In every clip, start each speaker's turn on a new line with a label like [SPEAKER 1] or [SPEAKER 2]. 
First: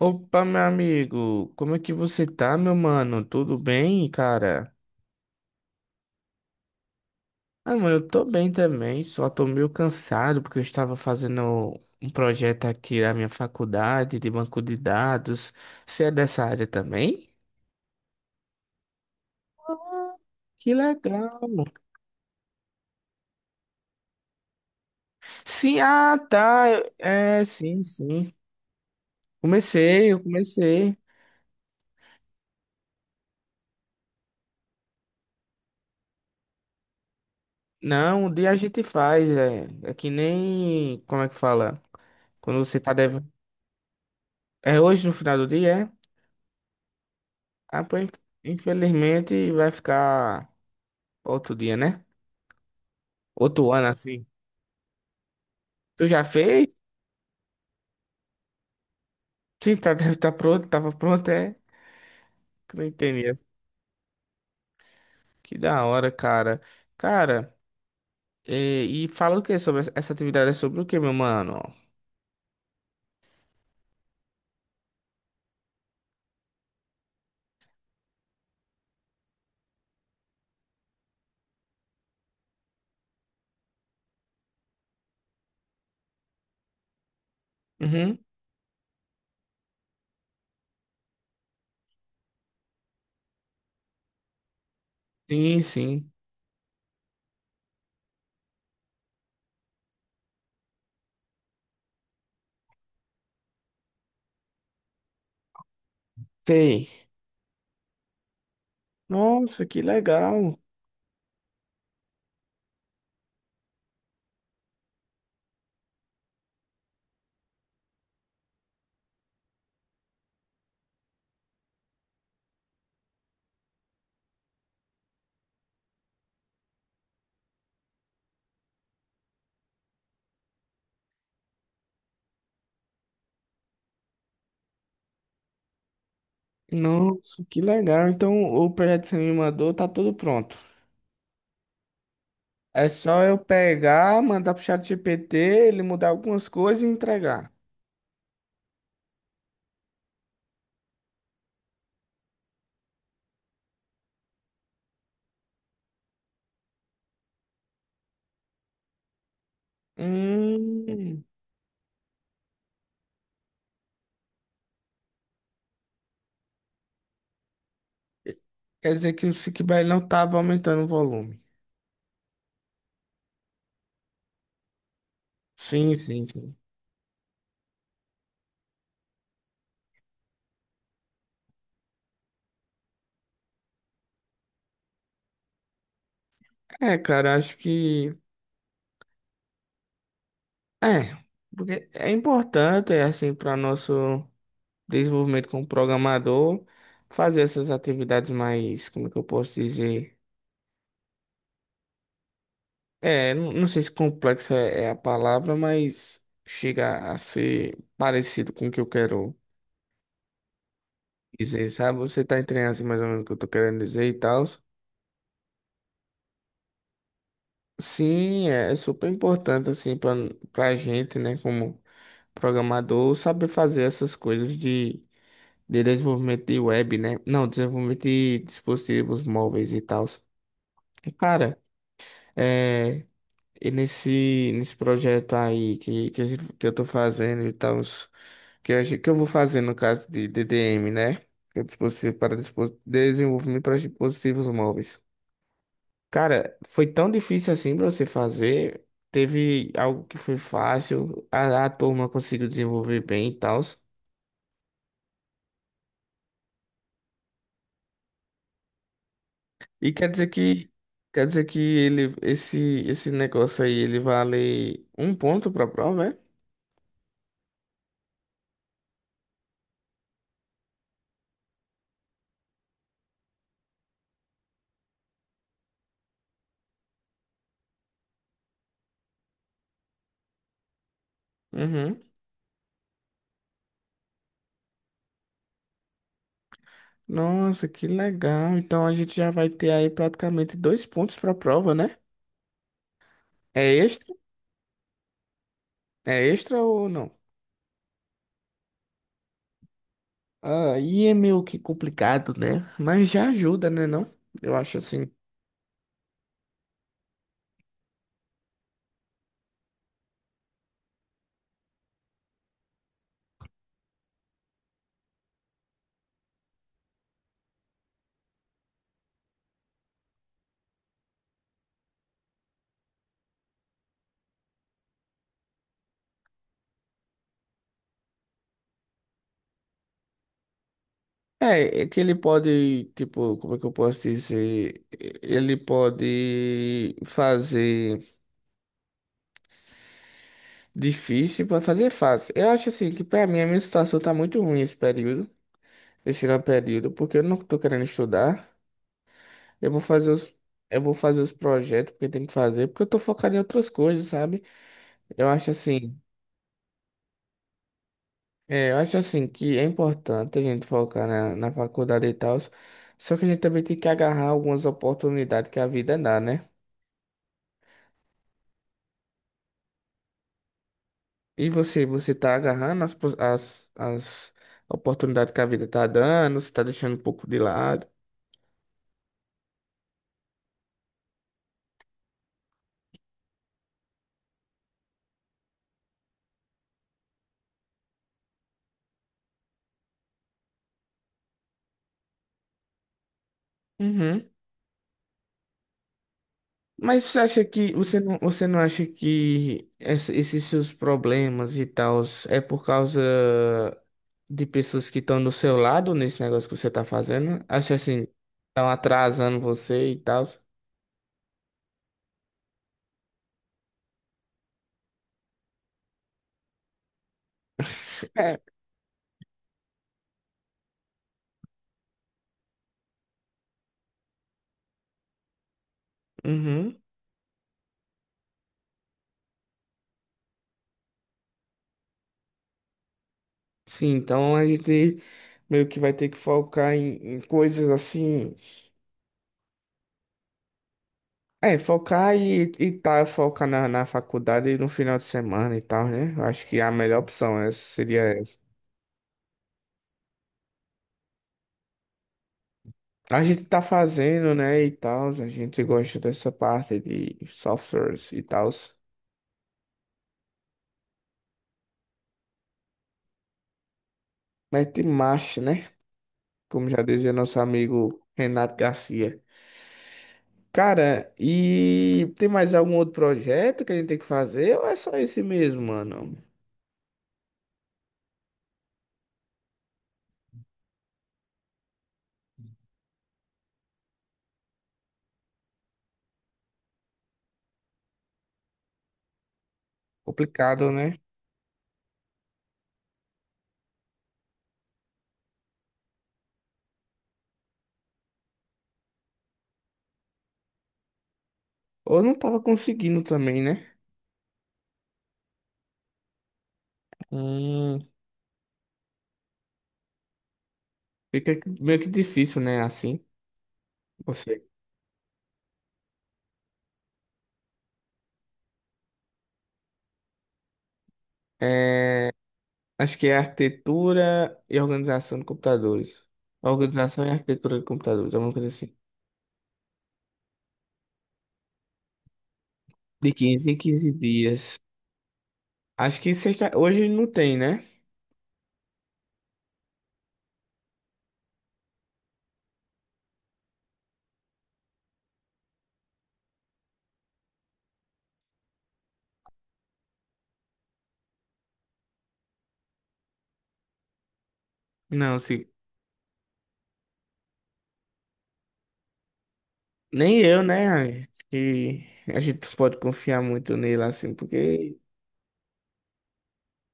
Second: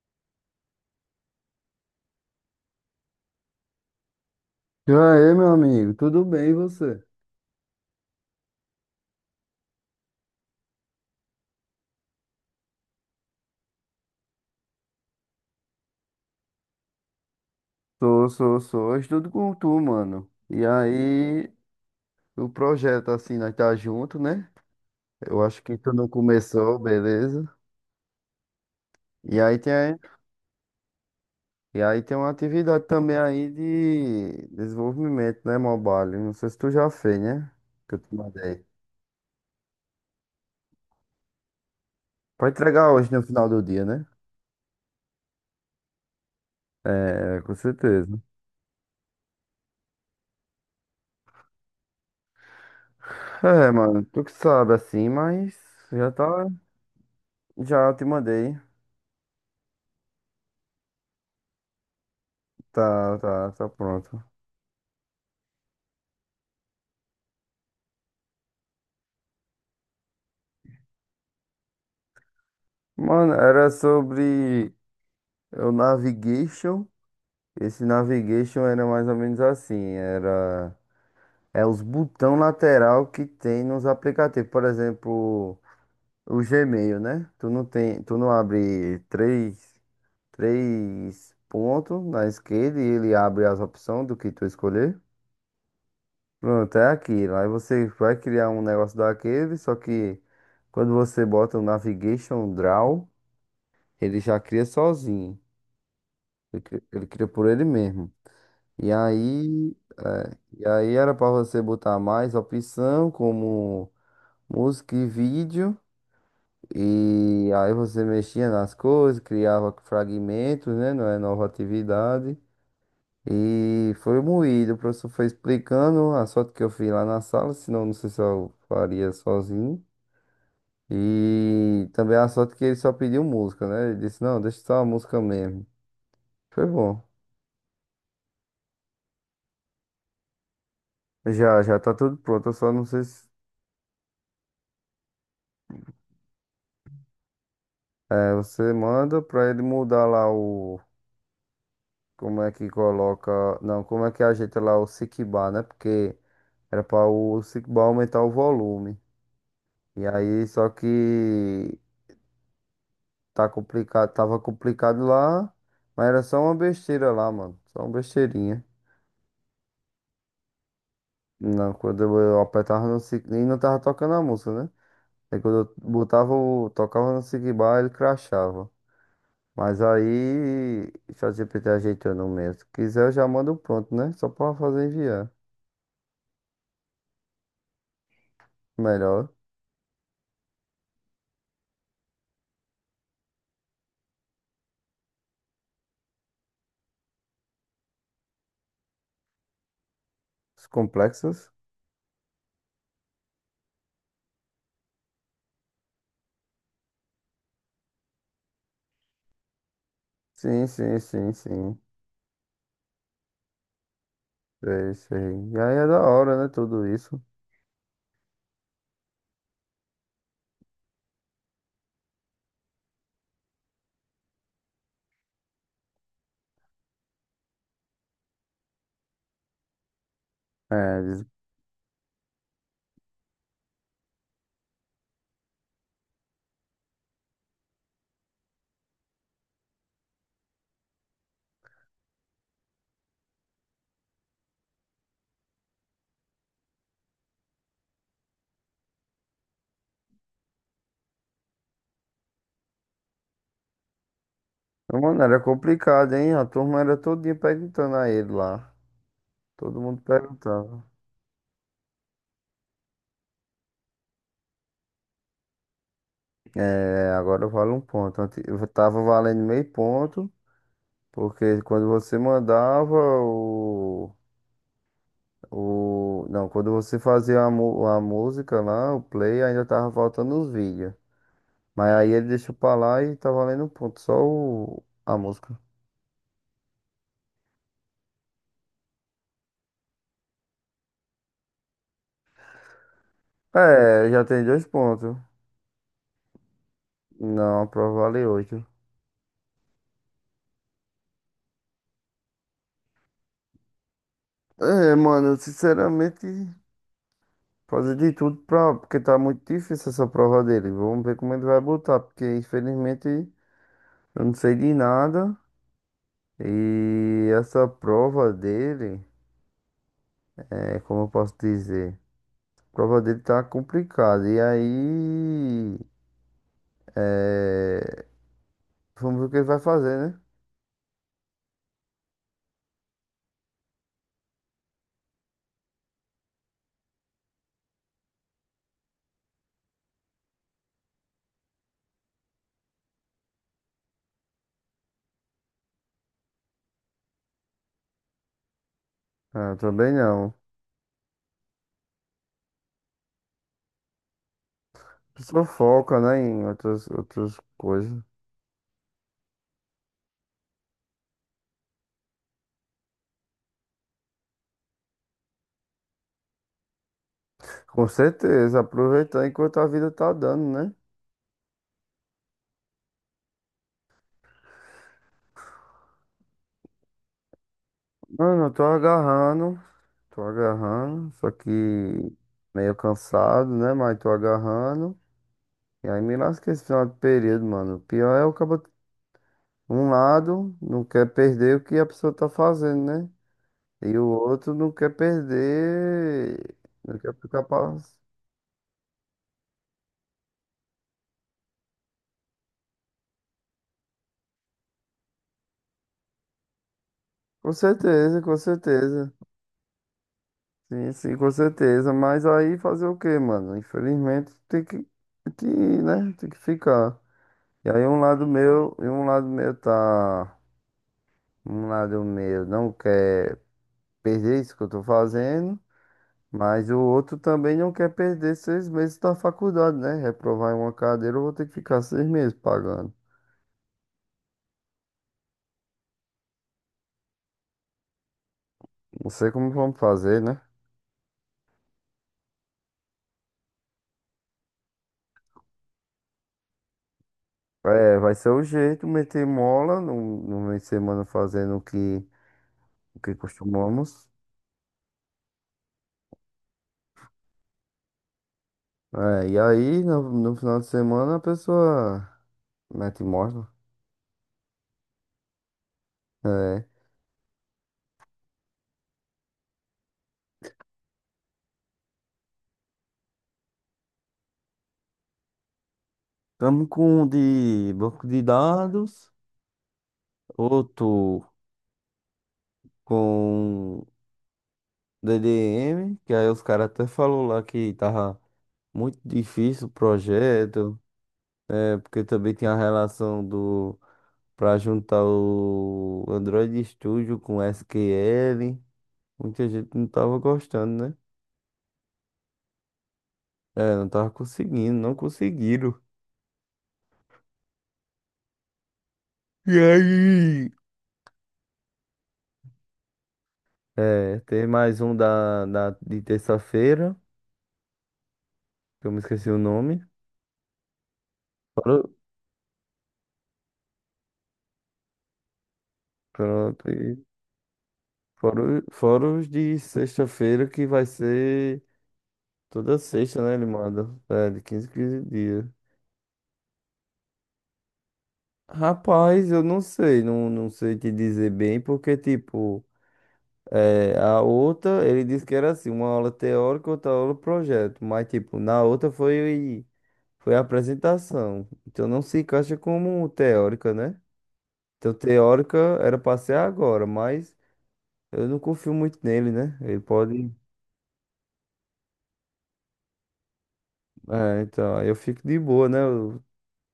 [SPEAKER 1] Opa, meu amigo, como é que você tá, meu mano? Tudo bem, cara?
[SPEAKER 2] E aí, meu amigo, tudo bem e você?
[SPEAKER 1] Ah, mano, eu tô bem também, só tô meio cansado porque eu estava fazendo um projeto aqui da minha faculdade de banco de dados. Você é dessa área também?
[SPEAKER 2] Sou, sou, sou. Eu estudo com tu, mano. E
[SPEAKER 1] Que legal.
[SPEAKER 2] aí, o projeto, assim, nós tá junto, né? Eu acho que
[SPEAKER 1] Sim,
[SPEAKER 2] tu não
[SPEAKER 1] ah, tá.
[SPEAKER 2] começou, beleza?
[SPEAKER 1] É, sim, sim.
[SPEAKER 2] E aí tem,
[SPEAKER 1] Eu comecei.
[SPEAKER 2] e aí tem uma atividade também aí de desenvolvimento, né, mobile? Não sei se tu já fez, né? Que eu te
[SPEAKER 1] Não, um dia a
[SPEAKER 2] mandei.
[SPEAKER 1] gente faz, é que nem, como é que fala?
[SPEAKER 2] Pra
[SPEAKER 1] Quando você
[SPEAKER 2] entregar
[SPEAKER 1] tá
[SPEAKER 2] hoje, no
[SPEAKER 1] devendo.
[SPEAKER 2] final do dia, né?
[SPEAKER 1] É hoje no final do dia, é?
[SPEAKER 2] É, com
[SPEAKER 1] Ah, pô,
[SPEAKER 2] certeza.
[SPEAKER 1] infelizmente vai ficar outro dia, né?
[SPEAKER 2] É,
[SPEAKER 1] Outro ano
[SPEAKER 2] mano, tu
[SPEAKER 1] assim.
[SPEAKER 2] que sabe, assim, mas
[SPEAKER 1] Tu
[SPEAKER 2] já
[SPEAKER 1] já
[SPEAKER 2] tá,
[SPEAKER 1] fez?
[SPEAKER 2] já te mandei.
[SPEAKER 1] Sim, tá, deve estar pronto, tava pronto, é. Que não
[SPEAKER 2] Tá,
[SPEAKER 1] entendi.
[SPEAKER 2] tá, tá pronto.
[SPEAKER 1] Que da hora, cara. Cara, e fala o que sobre essa atividade? É sobre o que, meu mano?
[SPEAKER 2] Mano, era sobre o navigation. Esse navigation era mais ou menos assim, era os botão lateral que tem nos aplicativos, por exemplo, o Gmail, né? Tu
[SPEAKER 1] Uhum.
[SPEAKER 2] não abre três pontos na esquerda e ele abre as opções do que tu escolher.
[SPEAKER 1] Sim, sim.
[SPEAKER 2] Pronto, é aquilo. Aí você vai criar um negócio daquele, só que quando você bota o navigation draw, ele já cria sozinho.
[SPEAKER 1] Sei.
[SPEAKER 2] Ele cria por ele mesmo. E
[SPEAKER 1] Nossa,
[SPEAKER 2] aí,
[SPEAKER 1] que legal.
[SPEAKER 2] e aí era para você botar mais opção, como música e vídeo. E aí você mexia nas coisas, criava fragmentos, né? Não é nova atividade. E foi moído. O professor foi explicando a sorte que eu fiz lá na sala, senão não sei se eu faria sozinho. E também a sorte que ele só pediu música, né? Ele disse, não, deixa só a música mesmo. Foi bom.
[SPEAKER 1] Nossa, que legal. Então, o projeto que você me mandou tá tudo pronto.
[SPEAKER 2] Já, já tá tudo pronto. Eu só não
[SPEAKER 1] É
[SPEAKER 2] sei
[SPEAKER 1] só
[SPEAKER 2] se
[SPEAKER 1] eu pegar, mandar pro chat GPT, ele mudar algumas coisas e entregar.
[SPEAKER 2] você manda pra ele mudar lá o. Como é que coloca. Não, como é que ajeita lá o sick bar, né? Porque era pra o sick bar aumentar o volume. E aí, só
[SPEAKER 1] Hum.
[SPEAKER 2] que. Tá complicado. Tava complicado lá. Mas era só uma besteira lá, mano. Só uma besteirinha.
[SPEAKER 1] Quer dizer que o Sickbay não estava aumentando o volume.
[SPEAKER 2] Não, quando eu apertava no sick. E não tava tocando a música, né? Aí quando eu
[SPEAKER 1] Sim, sim,
[SPEAKER 2] botava
[SPEAKER 1] sim.
[SPEAKER 2] o. Tocava no sick bar, ele crashava. Mas aí, o ChatGPT ajeitou no meu. Se quiser, eu já mando pronto, né? Só pra fazer enviar.
[SPEAKER 1] É, cara, acho que
[SPEAKER 2] Melhor.
[SPEAKER 1] é, porque é importante, é assim, para nosso desenvolvimento como programador, fazer essas atividades mais, como é que eu posso dizer?
[SPEAKER 2] Os complexos?
[SPEAKER 1] É, não, não sei se complexa é a palavra, mas chega a ser parecido com o que eu quero
[SPEAKER 2] Sim, sim, sim,
[SPEAKER 1] dizer,
[SPEAKER 2] sim.
[SPEAKER 1] sabe? Você tá entendendo assim mais ou menos o que eu tô querendo dizer e tal.
[SPEAKER 2] Sei, sei. E aí é da hora, né? Tudo isso.
[SPEAKER 1] Sim, é super importante assim para gente, né, como programador, saber fazer essas coisas de desenvolvimento de web, né? Não, desenvolvimento de dispositivos móveis e tal.
[SPEAKER 2] É, diz-
[SPEAKER 1] Cara, é, e nesse projeto aí que eu tô fazendo e tal, que eu vou fazer no caso de DDM, né? Que é dispositivo para desenvolvimento para dispositivos móveis. Cara, foi tão difícil assim pra você fazer. Teve algo que foi fácil, a turma conseguiu desenvolver bem e tal.
[SPEAKER 2] mano, era complicado, hein? A turma era todinha perguntando a ele lá. Todo
[SPEAKER 1] E
[SPEAKER 2] mundo
[SPEAKER 1] quer dizer que
[SPEAKER 2] perguntava.
[SPEAKER 1] ele esse negócio aí ele vale um ponto pra prova, é?
[SPEAKER 2] É, agora vale um ponto. Eu tava valendo meio ponto, porque quando você mandava, O... Não, quando você fazia a música lá, o play, ainda tava faltando os vídeos. Mas
[SPEAKER 1] Uhum.
[SPEAKER 2] aí ele deixou pra lá e tá valendo um ponto, só o... a música.
[SPEAKER 1] Nossa, que legal. Então a gente já vai ter aí praticamente dois pontos pra prova, né? É
[SPEAKER 2] É,
[SPEAKER 1] extra?
[SPEAKER 2] já tem dois pontos.
[SPEAKER 1] É extra ou não?
[SPEAKER 2] Não, a prova vale 8.
[SPEAKER 1] Ah, e é meio que complicado, né? Mas já ajuda, né, não? Eu acho
[SPEAKER 2] É,
[SPEAKER 1] assim.
[SPEAKER 2] mano, eu sinceramente, fazer de tudo pra. Porque tá muito difícil essa prova dele. Vamos ver como ele vai botar, porque infelizmente eu não sei de nada. E essa prova dele, como eu posso dizer? A prova dele tá complicada. E aí. É... Vamos ver o que ele vai fazer, né?
[SPEAKER 1] É, é que ele pode, tipo, como é que eu posso dizer? Ele pode fazer difícil, pode fazer fácil. Eu acho assim que pra mim a minha situação tá muito ruim esse período, esse não período, porque eu não tô querendo estudar.
[SPEAKER 2] Ah, eu
[SPEAKER 1] Eu vou
[SPEAKER 2] também
[SPEAKER 1] fazer
[SPEAKER 2] não.
[SPEAKER 1] os, eu vou fazer os projetos que eu tenho que fazer, porque eu tô focado em outras coisas, sabe?
[SPEAKER 2] A
[SPEAKER 1] Eu
[SPEAKER 2] pessoa
[SPEAKER 1] acho assim,
[SPEAKER 2] foca, né, em outras coisas.
[SPEAKER 1] é, eu acho assim que é importante a gente focar na faculdade e tal, só que a gente também tem que agarrar algumas oportunidades que a vida dá, né?
[SPEAKER 2] Com certeza, aproveitar enquanto a vida tá dando, né?
[SPEAKER 1] E você tá agarrando as oportunidades que a vida tá dando, você tá deixando um pouco de lado.
[SPEAKER 2] Mano, eu tô agarrando. Tô agarrando. Só que meio cansado, né? Mas tô agarrando. E aí me lasca esse final de período, mano. O pior é o cabo. Um lado não quer perder o que a pessoa tá fazendo, né? E o
[SPEAKER 1] Uhum.
[SPEAKER 2] outro não quer perder. Não
[SPEAKER 1] Mas
[SPEAKER 2] quer
[SPEAKER 1] você
[SPEAKER 2] ficar
[SPEAKER 1] acha que
[SPEAKER 2] pass...
[SPEAKER 1] você não acha que esses seus problemas e tal é por causa de pessoas que estão do seu lado nesse negócio que você tá fazendo?
[SPEAKER 2] Com
[SPEAKER 1] Acha assim,
[SPEAKER 2] certeza, com
[SPEAKER 1] estão
[SPEAKER 2] certeza.
[SPEAKER 1] atrasando você e tal?
[SPEAKER 2] Sim, sim, com certeza. Mas aí fazer o quê, mano? Infelizmente que, né? Tem que ficar. E aí um lado
[SPEAKER 1] É.
[SPEAKER 2] meu, e um lado meu tá. Um lado meu não quer perder isso que eu tô fazendo. Mas
[SPEAKER 1] Uhum.
[SPEAKER 2] o outro também não quer perder 6 meses da faculdade, né? Reprovar em uma cadeira, eu vou ter que ficar 6 meses pagando.
[SPEAKER 1] Sim, então a gente meio que vai ter que focar em coisas assim.
[SPEAKER 2] Não sei como vamos fazer, né?
[SPEAKER 1] É, focar e tá, focar na faculdade no final de semana e tal, né? Eu acho que a melhor opção
[SPEAKER 2] É,
[SPEAKER 1] seria
[SPEAKER 2] vai ser
[SPEAKER 1] essa.
[SPEAKER 2] o jeito, meter mola no, no meio de semana fazendo o que
[SPEAKER 1] A gente tá
[SPEAKER 2] costumamos.
[SPEAKER 1] fazendo, né, e tal, a gente gosta dessa parte de softwares e tal.
[SPEAKER 2] É, e aí, no, no final de semana, a pessoa mete mola.
[SPEAKER 1] Mas tem marcha, né?
[SPEAKER 2] É.
[SPEAKER 1] Como já dizia nosso amigo Renato Garcia. Cara, e tem mais algum outro projeto que a gente tem que fazer ou é só esse mesmo, mano?
[SPEAKER 2] Estamos com um de banco de dados, outro com DDM, que aí os caras até falou lá que tava muito difícil o
[SPEAKER 1] Complicado,
[SPEAKER 2] projeto,
[SPEAKER 1] né?
[SPEAKER 2] é porque também tem a relação do para juntar o Android Studio com SQL. Muita gente não tava gostando, né?
[SPEAKER 1] Ou não tava conseguindo também, né?
[SPEAKER 2] É, não tava conseguindo, não conseguiram.
[SPEAKER 1] Hum,
[SPEAKER 2] E aí?
[SPEAKER 1] fica meio que difícil, né, assim. Não
[SPEAKER 2] É,
[SPEAKER 1] sei.
[SPEAKER 2] tem mais um de terça-feira, que eu me esqueci o nome. Fora,
[SPEAKER 1] É, acho que é arquitetura e organização de computadores.
[SPEAKER 2] pronto, e
[SPEAKER 1] Organização e arquitetura de computadores, alguma
[SPEAKER 2] fora,
[SPEAKER 1] coisa assim.
[SPEAKER 2] fora os de sexta-feira, que vai ser toda
[SPEAKER 1] De
[SPEAKER 2] sexta, né? Ele
[SPEAKER 1] 15 em
[SPEAKER 2] manda.
[SPEAKER 1] 15
[SPEAKER 2] É, de
[SPEAKER 1] dias.
[SPEAKER 2] 15 15 dias.
[SPEAKER 1] Acho que sexta... hoje não tem, né?
[SPEAKER 2] Rapaz, eu não sei, não, não sei te dizer bem, porque, tipo, a outra, ele disse que era assim, uma aula teórica, outra aula projeto. Mas, tipo, na outra foi. Foi a apresentação. Então não se encaixa como teórica, né? Então
[SPEAKER 1] Não, se...
[SPEAKER 2] teórica era pra ser agora, mas eu não confio muito nele, né? Ele
[SPEAKER 1] nem
[SPEAKER 2] pode.
[SPEAKER 1] eu, né? Acho que a gente não pode confiar muito nele, assim,
[SPEAKER 2] É, então,
[SPEAKER 1] porque
[SPEAKER 2] aí eu fico de boa, né?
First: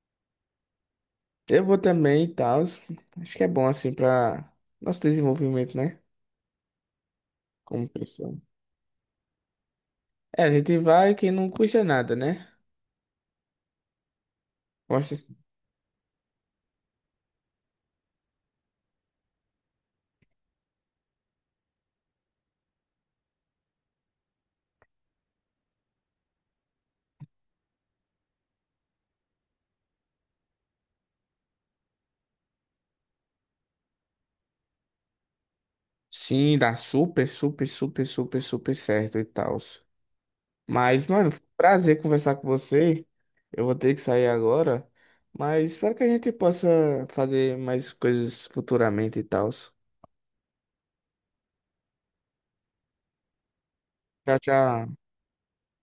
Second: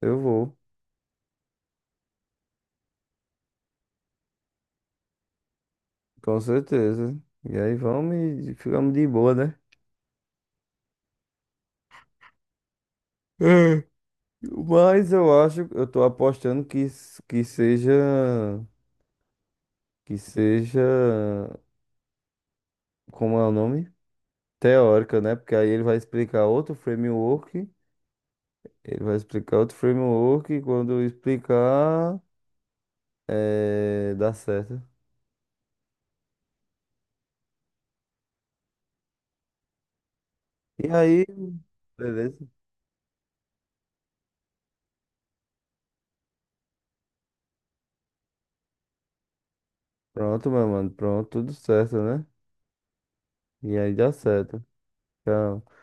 [SPEAKER 2] Eu vou,
[SPEAKER 1] eu vou também e tal. Acho que é bom, assim, para nosso desenvolvimento, né?
[SPEAKER 2] com certeza. E aí
[SPEAKER 1] Como
[SPEAKER 2] vamos
[SPEAKER 1] pessoa.
[SPEAKER 2] e ficamos de boa, né?
[SPEAKER 1] É, a gente vai que não custa nada, né?
[SPEAKER 2] É. Mas
[SPEAKER 1] Gosta.
[SPEAKER 2] eu acho, eu tô apostando que, que seja. Que seja. Como é o nome? Teórica, né? Porque aí ele vai explicar outro framework. Ele vai explicar outro framework e quando eu explicar, dá certo.
[SPEAKER 1] Sim, dá super, super, super, super, super certo e tal.
[SPEAKER 2] E
[SPEAKER 1] Mas,
[SPEAKER 2] aí,
[SPEAKER 1] mano, foi um prazer conversar
[SPEAKER 2] beleza?
[SPEAKER 1] com você. Eu vou ter que sair agora. Mas espero que a gente possa fazer mais coisas futuramente e tal.
[SPEAKER 2] Pronto, meu mano. Pronto, tudo certo, né? E aí dá
[SPEAKER 1] Tchau,
[SPEAKER 2] certo.
[SPEAKER 1] tchau.
[SPEAKER 2] Tchau.